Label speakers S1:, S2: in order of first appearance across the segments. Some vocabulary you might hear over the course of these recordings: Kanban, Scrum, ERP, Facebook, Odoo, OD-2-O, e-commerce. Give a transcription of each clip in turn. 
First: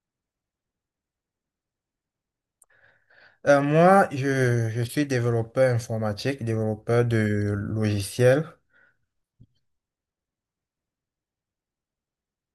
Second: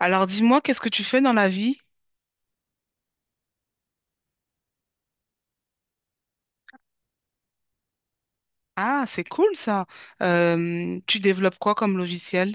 S1: Alors dis-moi, qu'est-ce que tu fais dans la vie?
S2: Moi, je suis développeur informatique, développeur de logiciels.
S1: Ah, c'est cool ça. Tu développes quoi comme logiciel?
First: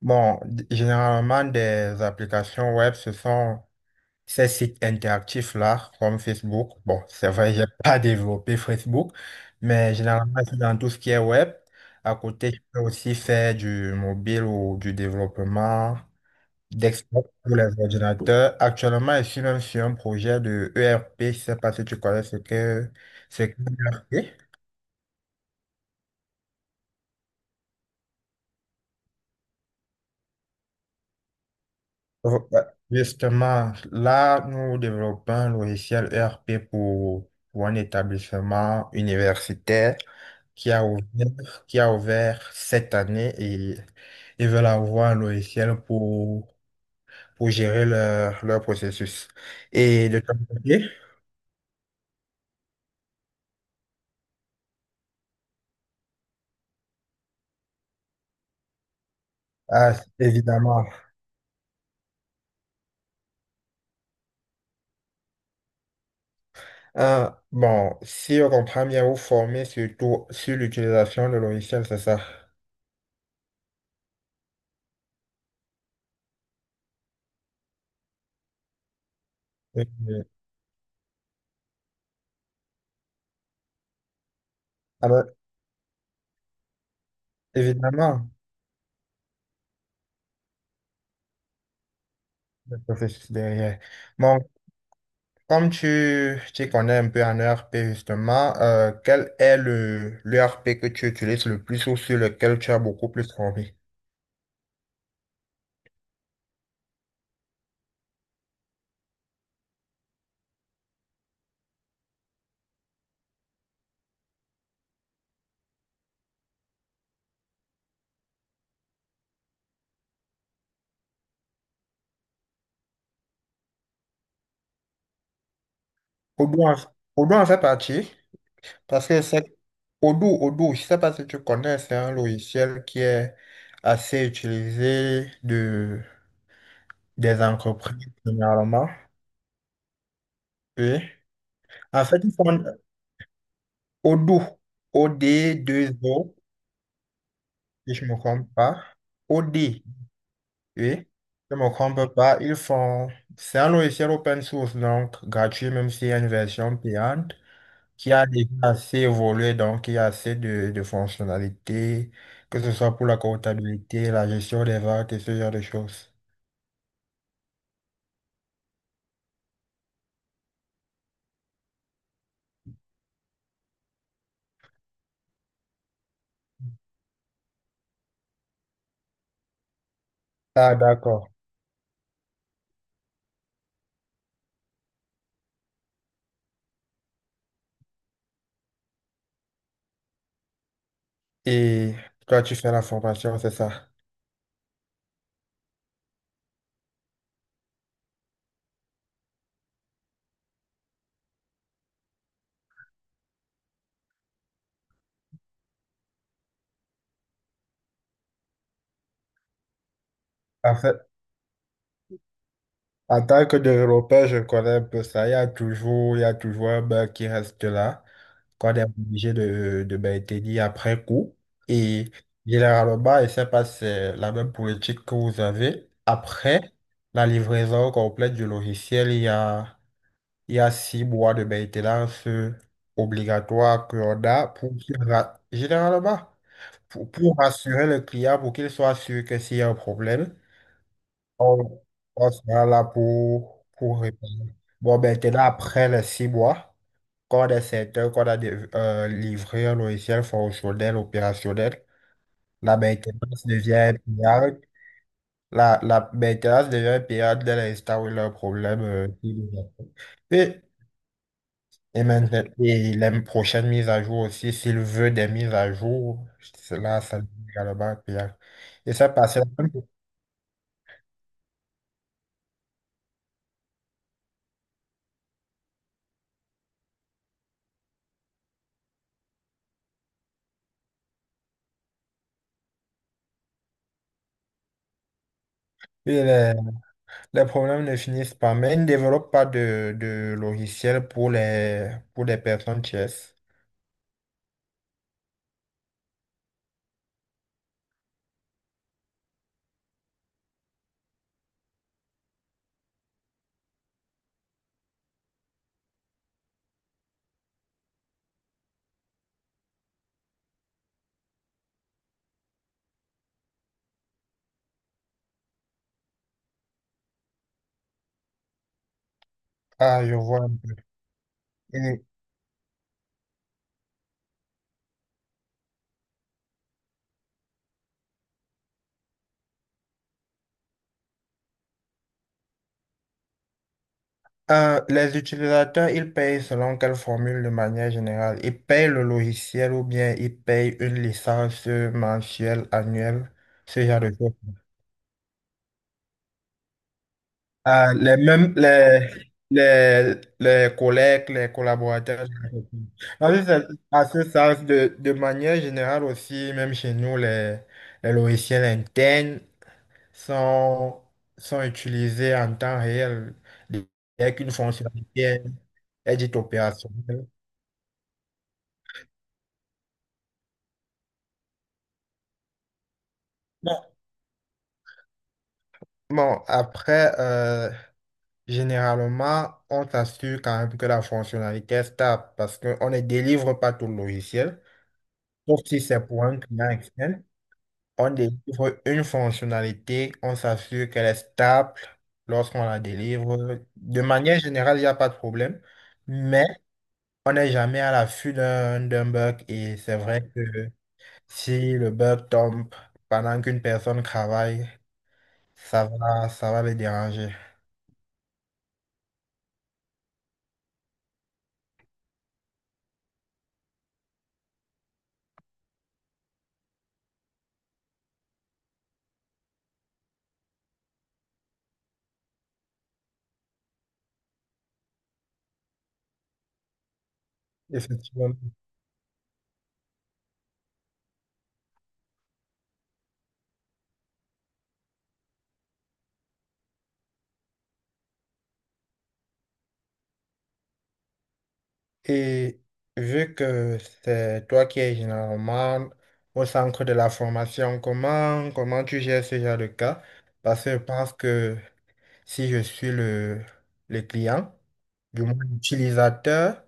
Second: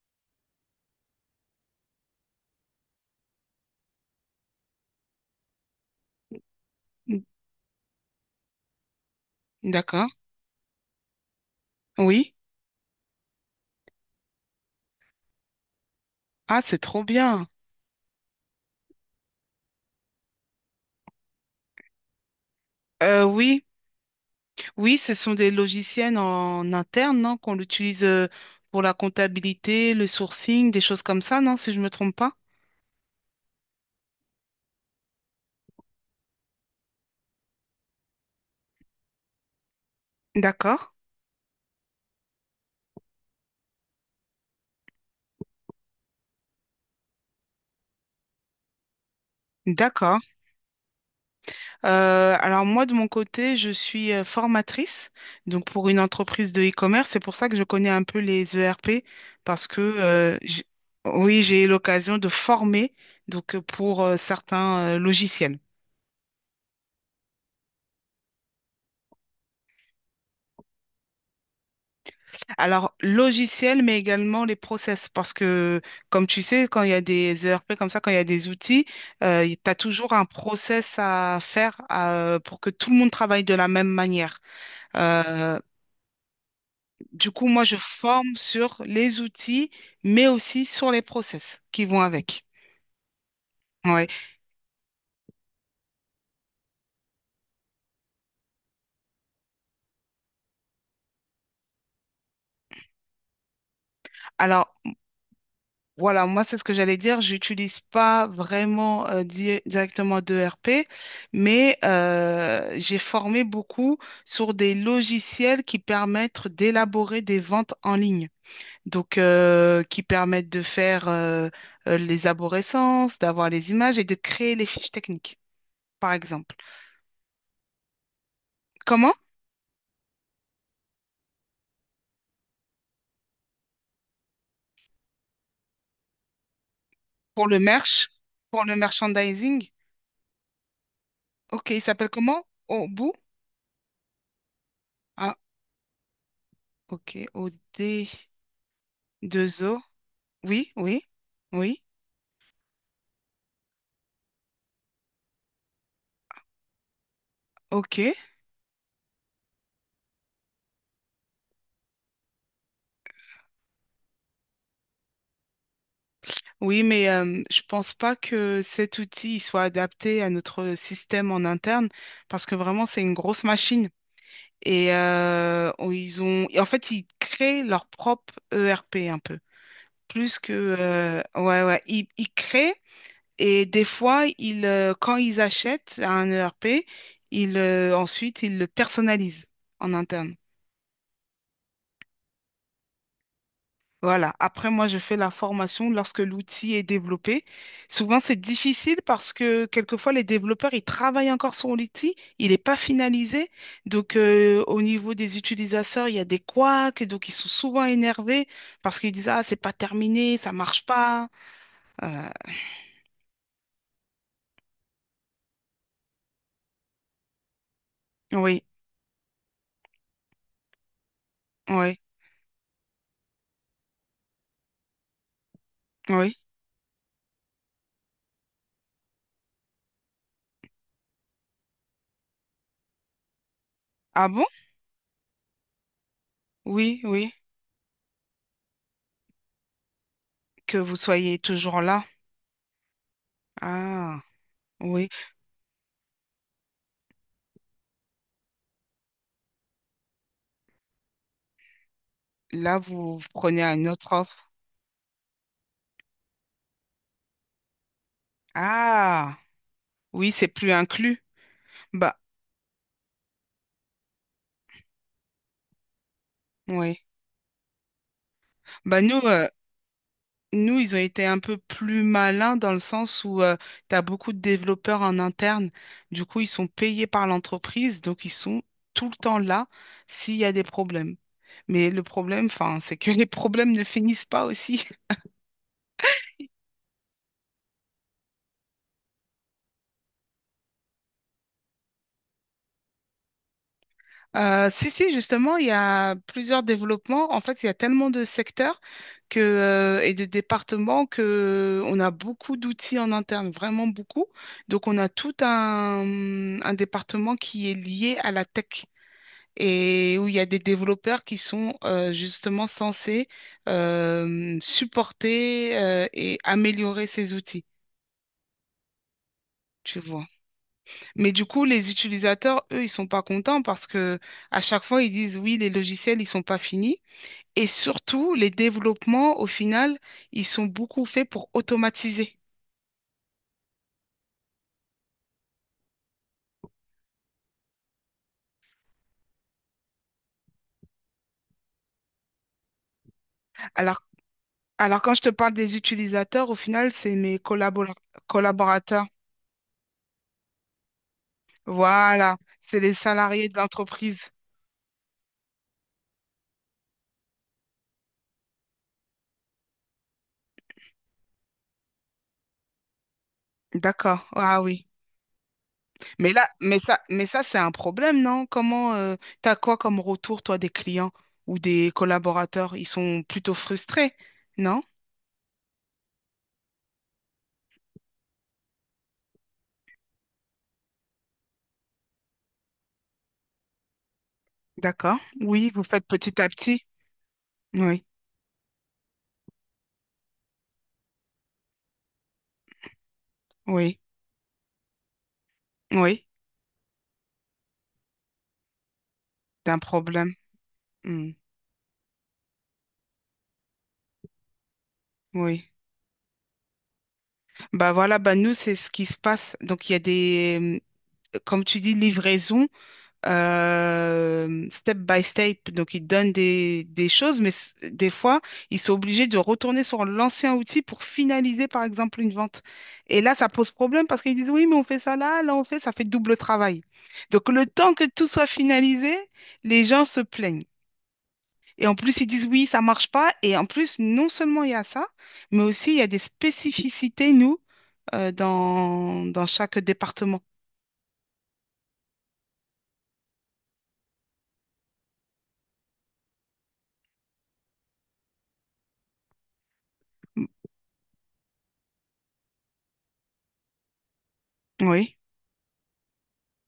S2: Bon, généralement, des applications web, ce sont ces sites interactifs-là, comme Facebook. Bon,
S1: N-
S2: c'est vrai, j'ai pas développé Facebook, mais
S1: D'accord.
S2: généralement, c'est dans tout ce qui est web. À
S1: Oui.
S2: côté, je peux aussi faire du mobile ou du développement
S1: Ah, c'est trop
S2: desktop
S1: bien.
S2: pour les ordinateurs. Actuellement, je suis même sur un projet de ERP. Je sais pas si tu connais ce que
S1: Euh,
S2: c'est. Que
S1: oui,
S2: l'E R P.
S1: oui, ce sont des logiciels en interne, non, qu'on utilise pour la comptabilité, le sourcing, des choses comme ça, non, si je me trompe pas.
S2: Oh, ouais. Justement, là, nous développons un logiciel ERP pour un établissement universitaire
S1: D'accord.
S2: qui a ouvert cette année et ils veulent avoir un logiciel pour gérer leur processus. Et de
S1: D'accord.
S2: ton côté,
S1: Alors moi, de mon côté, je suis formatrice, donc pour une entreprise de e-commerce. C'est pour ça que je connais un peu les ERP, parce que
S2: ah, évidemment,
S1: oui, j'ai eu l'occasion de former donc pour certains logiciels.
S2: hein, bon, si on comprend bien, vous formez surtout sur l'utilisation de logiciels, c'est ça?
S1: Alors logiciels, mais également les process, parce que comme tu sais, quand il y a des ERP comme ça, quand il y a des outils, tu as
S2: Oui,
S1: toujours
S2: oui.
S1: un process à faire pour que tout le monde travaille de la même manière.
S2: Alors,
S1: Euh, Du coup, moi, je
S2: évidemment,
S1: forme sur les outils, mais aussi sur les process qui vont avec.
S2: le processus derrière.
S1: Ouais.
S2: Bon, comme tu connais un peu en ERP justement, quel est le l'ERP que tu utilises le plus ou sur lequel tu as beaucoup plus envie?
S1: Alors, voilà, moi, c'est ce que j'allais dire. J'utilise pas vraiment directement d'ERP, mais j'ai formé beaucoup sur des logiciels qui permettent d'élaborer des ventes en ligne. Donc, qui permettent de faire les aborescences, d'avoir les images et de créer les fiches techniques, par exemple.
S2: Odoo en, Odoo en fait partie parce
S1: Comment?
S2: que c'est Odoo, je sais pas si tu connais, c'est un logiciel qui est assez utilisé des
S1: Pour le
S2: entreprises
S1: merch, pour le
S2: généralement.
S1: merchandising.
S2: Oui.
S1: Ok, il
S2: En
S1: s'appelle
S2: fait, ils font
S1: comment? Obu?
S2: Odoo, o d
S1: Ah,
S2: deux o
S1: ok.
S2: si je me
S1: O-Odoo.
S2: trompe pas. Audi,
S1: Oui, oui,
S2: oui. Je me
S1: oui.
S2: trompe pas. Ils font. C'est un logiciel open source, donc gratuit, même s'il y a une version payante,
S1: Ok.
S2: qui a déjà assez évolué, donc il y a assez de fonctionnalités, que ce soit pour la comptabilité, la gestion des ventes et ce genre de choses.
S1: Oui, mais je pense pas que cet outil il soit adapté à notre système en interne parce que vraiment, c'est une grosse machine. Et ils ont... Et en fait, ils créent leur propre ERP un peu. Plus que...
S2: Ah, d'accord.
S1: ouais. Ils créent et des fois, quand ils achètent un ERP, ensuite, ils le personnalisent en interne.
S2: Et toi, tu fais la formation, c'est ça?
S1: Voilà. Après, moi, je fais la formation lorsque l'outil est développé. Souvent, c'est difficile parce que quelquefois, les développeurs, ils travaillent encore sur l'outil, il n'est pas finalisé. Donc, au niveau des utilisateurs, il y a des couacs, donc ils sont souvent énervés parce qu'ils disent, ah, c'est pas terminé, ça
S2: En
S1: marche
S2: fait,
S1: pas. Euh,
S2: en tant que développeur, je connais un peu ça. Il y a toujours un bug qui reste là,
S1: oui,
S2: qu'on est obligé de maintenir après coup.
S1: oui,
S2: Et généralement, bah, je ne sais pas si c'est la même politique que vous avez.
S1: oui.
S2: Après la livraison complète du logiciel, il y a six mois de maintenance obligatoire qu'on
S1: Ah bon?
S2: a pour généralement
S1: Oui, oui.
S2: pour rassurer le client, pour qu'il soit sûr que s'il y a un problème,
S1: Que vous soyez
S2: on,
S1: toujours là.
S2: on sera là pour
S1: Ah,
S2: répondre. Bon,
S1: oui.
S2: maintenant, après les six mois, quand des secteurs, quand des livreurs, logiciels fonctionnels, opérationnels,
S1: Là,
S2: la
S1: vous
S2: maintenance
S1: prenez une
S2: devient
S1: autre offre.
S2: payante. La maintenance devient payante dès l'instant où il y a un problème.
S1: Ah, oui, c'est
S2: Est-
S1: plus inclus.
S2: et
S1: Bah.
S2: maintenant, et les prochaines mises à jour aussi, s'il veut des mises à jour, cela,
S1: Oui.
S2: ça devient également payant. Et
S1: Bah
S2: ça
S1: nous,
S2: passe.
S1: nous, ils ont été un peu plus malins dans le sens où tu as beaucoup de développeurs en interne. Du coup, ils sont payés par l'entreprise, donc ils sont tout le temps là s'il y a des problèmes. Mais le problème, enfin, c'est que les problèmes ne finissent pas aussi.
S2: les, les problèmes ne finissent pas, mais ils ne développent pas de logiciel pour les personnes tierces.
S1: Si, si, justement, il y a plusieurs développements. En fait, il y a tellement de secteurs que, et de départements que on a beaucoup d'outils en interne, vraiment beaucoup. Donc, on a tout un département qui est lié à la tech et où il y a des développeurs qui sont justement censés supporter et améliorer ces outils. Tu
S2: Ah, je
S1: vois.
S2: vois un
S1: Mais du coup, les
S2: peu.
S1: utilisateurs, eux, ils sont pas contents parce que à chaque fois, ils disent oui, les logiciels, ils sont pas finis. Et surtout, les développements, au final, ils sont beaucoup faits pour automatiser.
S2: Les utilisateurs, ils payent selon quelle formule de manière générale? Ils payent le logiciel ou bien ils payent une licence mensuelle, annuelle, ce genre
S1: Alors,
S2: de choses.
S1: alors, quand je te parle des utilisateurs, au final, c'est mes
S2: Euh,
S1: collabora-
S2: les mêmes,
S1: collaborateurs.
S2: les, les collègues, les collaborateurs.
S1: Voilà, c'est les salariés de
S2: À ce
S1: l'entreprise.
S2: sens, de manière générale aussi, même chez nous, les logiciels internes sont, sont utilisés en temps réel
S1: D'accord.
S2: dès qu'une
S1: Ah oui.
S2: fonctionnalité est
S1: Mais
S2: dite
S1: là, mais ça, mais
S2: opérationnelle.
S1: ça, c'est un problème, non? Comment, t'as quoi comme retour, toi, des clients ou des collaborateurs? Ils sont plutôt frustrés, non?
S2: Bon, après, généralement, on s'assure quand même que la fonctionnalité est stable parce qu'on ne délivre pas tout le logiciel.
S1: D'accord.
S2: Sauf
S1: Oui,
S2: si
S1: vous
S2: c'est
S1: faites
S2: pour un
S1: petit à
S2: client
S1: petit.
S2: externe,
S1: Oui,
S2: on délivre une fonctionnalité, on s'assure qu'elle est stable lorsqu'on la délivre.
S1: oui,
S2: De manière générale, il n'y a pas de problème,
S1: oui.
S2: mais on n'est jamais à l'affût d'un bug et
S1: D'un
S2: c'est vrai
S1: problème.
S2: que
S1: Hmm.
S2: si le bug tombe pendant qu'une personne travaille,
S1: Oui.
S2: ça va le déranger.
S1: Bah voilà, bah nous, c'est ce qui se passe. Donc, il y a des, comme tu dis, livraison step by step. Donc, ils donnent des choses, mais des fois, ils sont obligés de retourner sur l'ancien outil pour finaliser, par exemple, une vente. Et là, ça pose problème parce qu'ils disent, oui, mais on fait ça là, là, on fait, ça fait double travail. Donc, le temps que tout
S2: Effectivement.
S1: soit finalisé, les gens se plaignent. Et en plus, ils disent, oui, ça marche pas. Et en plus, non seulement il y a ça, mais aussi, il y a des spécificités, nous dans chaque département.
S2: Et vu que c'est toi qui es généralement au centre de la formation, comment tu gères ce genre de cas? Parce que je pense que si je suis le client,
S1: Oui,
S2: du moins l'utilisateur,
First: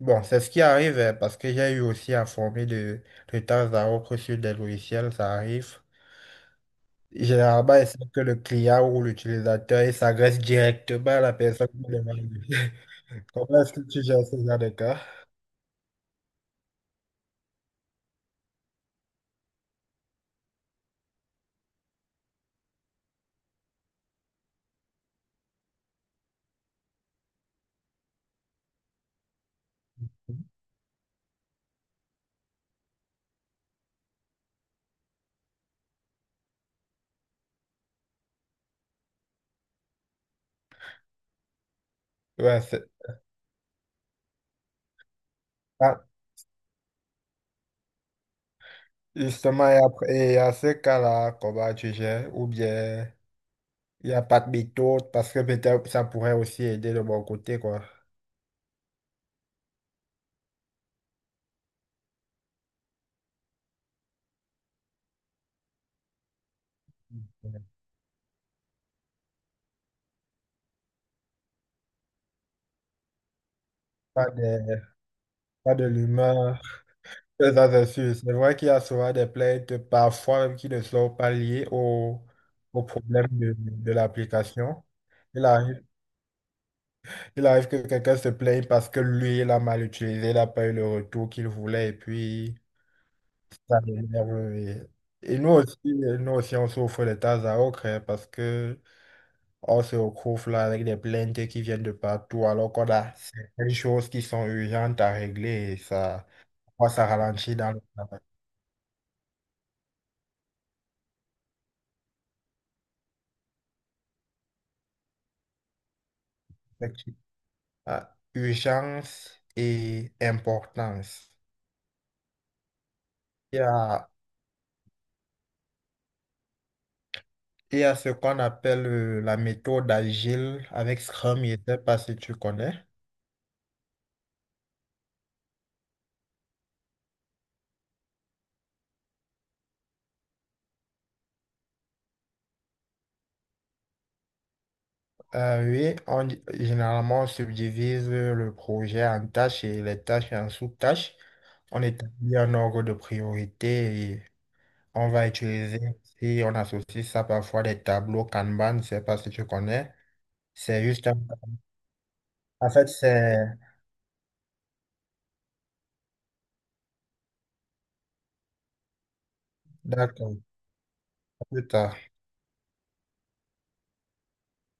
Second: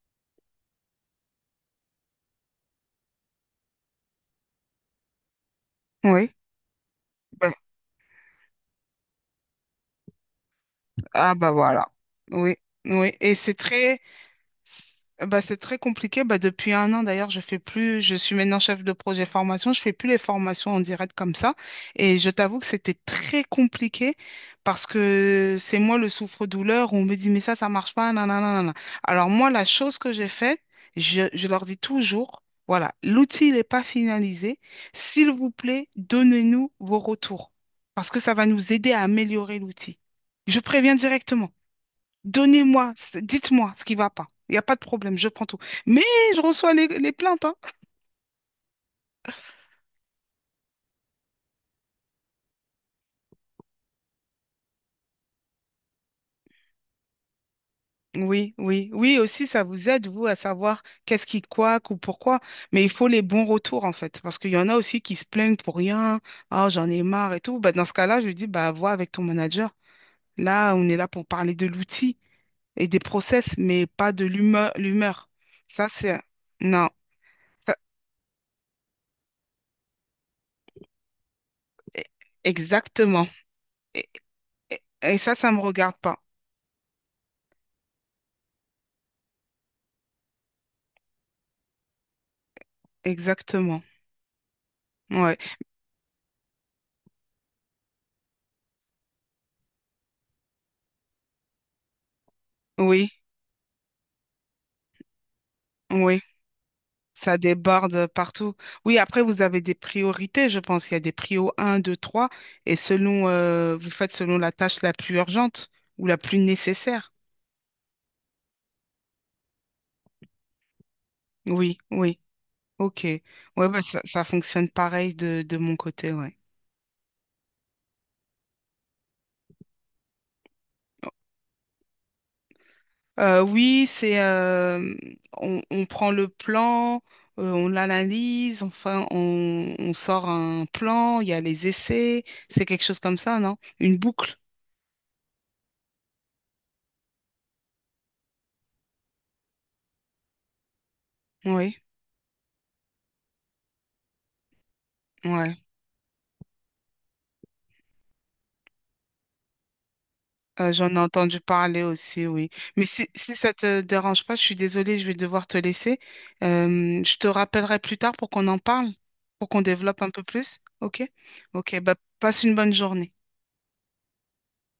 S2: bon, c'est ce qui arrive parce que j'ai eu aussi à former de temps à autre sur des logiciels, ça arrive.
S1: oui. Ben,
S2: Généralement, c'est que le client ou l'utilisateur, il s'adresse directement à la
S1: ah bah
S2: personne
S1: voilà.
S2: qui demande.
S1: Oui, oui. Et c'est
S2: Comment est-ce que
S1: très,
S2: tu gères ce genre de cas?
S1: Bah, c'est très compliqué. Bah, depuis un an, d'ailleurs, je suis maintenant chef de projet formation. Je fais plus les formations en direct comme ça. Et je t'avoue que c'était très compliqué parce que c'est moi le souffre-douleur. On me dit, mais ça marche pas. Nanana, nanana. Alors, moi, la chose que j'ai faite, je leur dis toujours, voilà, l'outil n'est pas finalisé. S'il vous plaît, donnez-nous vos retours parce que ça va nous aider à améliorer l'outil. Je préviens directement.
S2: Ouais, c'est-
S1: Dites-moi ce qui va pas. Il n'y a pas de problème, je prends tout.
S2: ah,
S1: Mais je reçois les plaintes, hein.
S2: Justement, et après, et à ce cas-là, comment tu gères? Ou bien, il n'y a pas de méthode parce que peut-être ça pourrait aussi aider de mon côté, quoi.
S1: Oui, oui, oui, aussi, ça vous aide, vous, à savoir qu'est-ce qui coaque ou pourquoi. Mais il faut les bons retours, en fait. Parce qu'il y en a aussi qui se plaignent pour rien. Ah, j'en ai marre et tout. Bah, dans ce cas-là, je lui dis, bah, vois avec ton manager. Là, on est là pour parler de l'outil et des process, mais pas de
S2: Pas de,
S1: l'humeur.
S2: Pas de
S1: Ça, c'est...
S2: l'humain.
S1: Non. Ça-
S2: C'est sûr. C'est vrai qu'il y a souvent des plaintes, parfois même qui ne sont pas liées
S1: e-
S2: au
S1: Exactement.
S2: problème de
S1: Et,
S2: l'application.
S1: et ça,
S2: Il
S1: ça me
S2: arrive,
S1: regarde pas.
S2: il arrive que quelqu'un se plaigne parce que lui, il a mal utilisé, il n'a pas eu le retour qu'il voulait, et puis ça
S1: Exactement.
S2: l'énerve.
S1: Ouais.
S2: Et nous aussi, on souffre de tas à autre, hein, parce que on se retrouve là avec des plaintes qui viennent de partout, alors qu'on
S1: Oui.
S2: a certaines choses qui sont urgentes à régler, et
S1: Oui,
S2: ça, moi, ça
S1: ça
S2: ralentit dans le
S1: déborde
S2: travail.
S1: partout. Oui, après, vous avez des priorités, je pense. Il y a des prios un, 2, 3, et selon, vous faites selon la tâche la plus urgente ou la plus nécessaire.
S2: À urgence et importance.
S1: Oui, oui, ok. Ouais,
S2: Il y
S1: bah, ça,
S2: a,
S1: ça fonctionne pareil de mon côté, ouais.
S2: il y a ce qu'on appelle la méthode agile avec Scrum, je ne sais pas si tu connais.
S1: Oui, on prend le plan, on l'analyse, enfin, on sort un plan, il y a les essais, c'est quelque chose comme ça, non? Une boucle,
S2: Oui, généralement, on subdivise le projet en tâches et les tâches en sous-tâches.
S1: oui.
S2: On établit un ordre de priorité et on va
S1: Ouais.
S2: utiliser, si on associe ça parfois, des tableaux Kanban, je ne sais pas si tu connais. C'est
S1: J'en ai
S2: juste un...
S1: entendu parler aussi, oui.
S2: En
S1: Mais
S2: fait,
S1: si, si
S2: c'est...
S1: ça te dérange pas, je suis désolée, je vais devoir te laisser. Je te rappellerai plus tard pour qu'on en parle, pour qu'on développe un peu
S2: D'accord,
S1: plus. OK?
S2: à plus
S1: OK, bah
S2: tard.
S1: passe une bonne journée.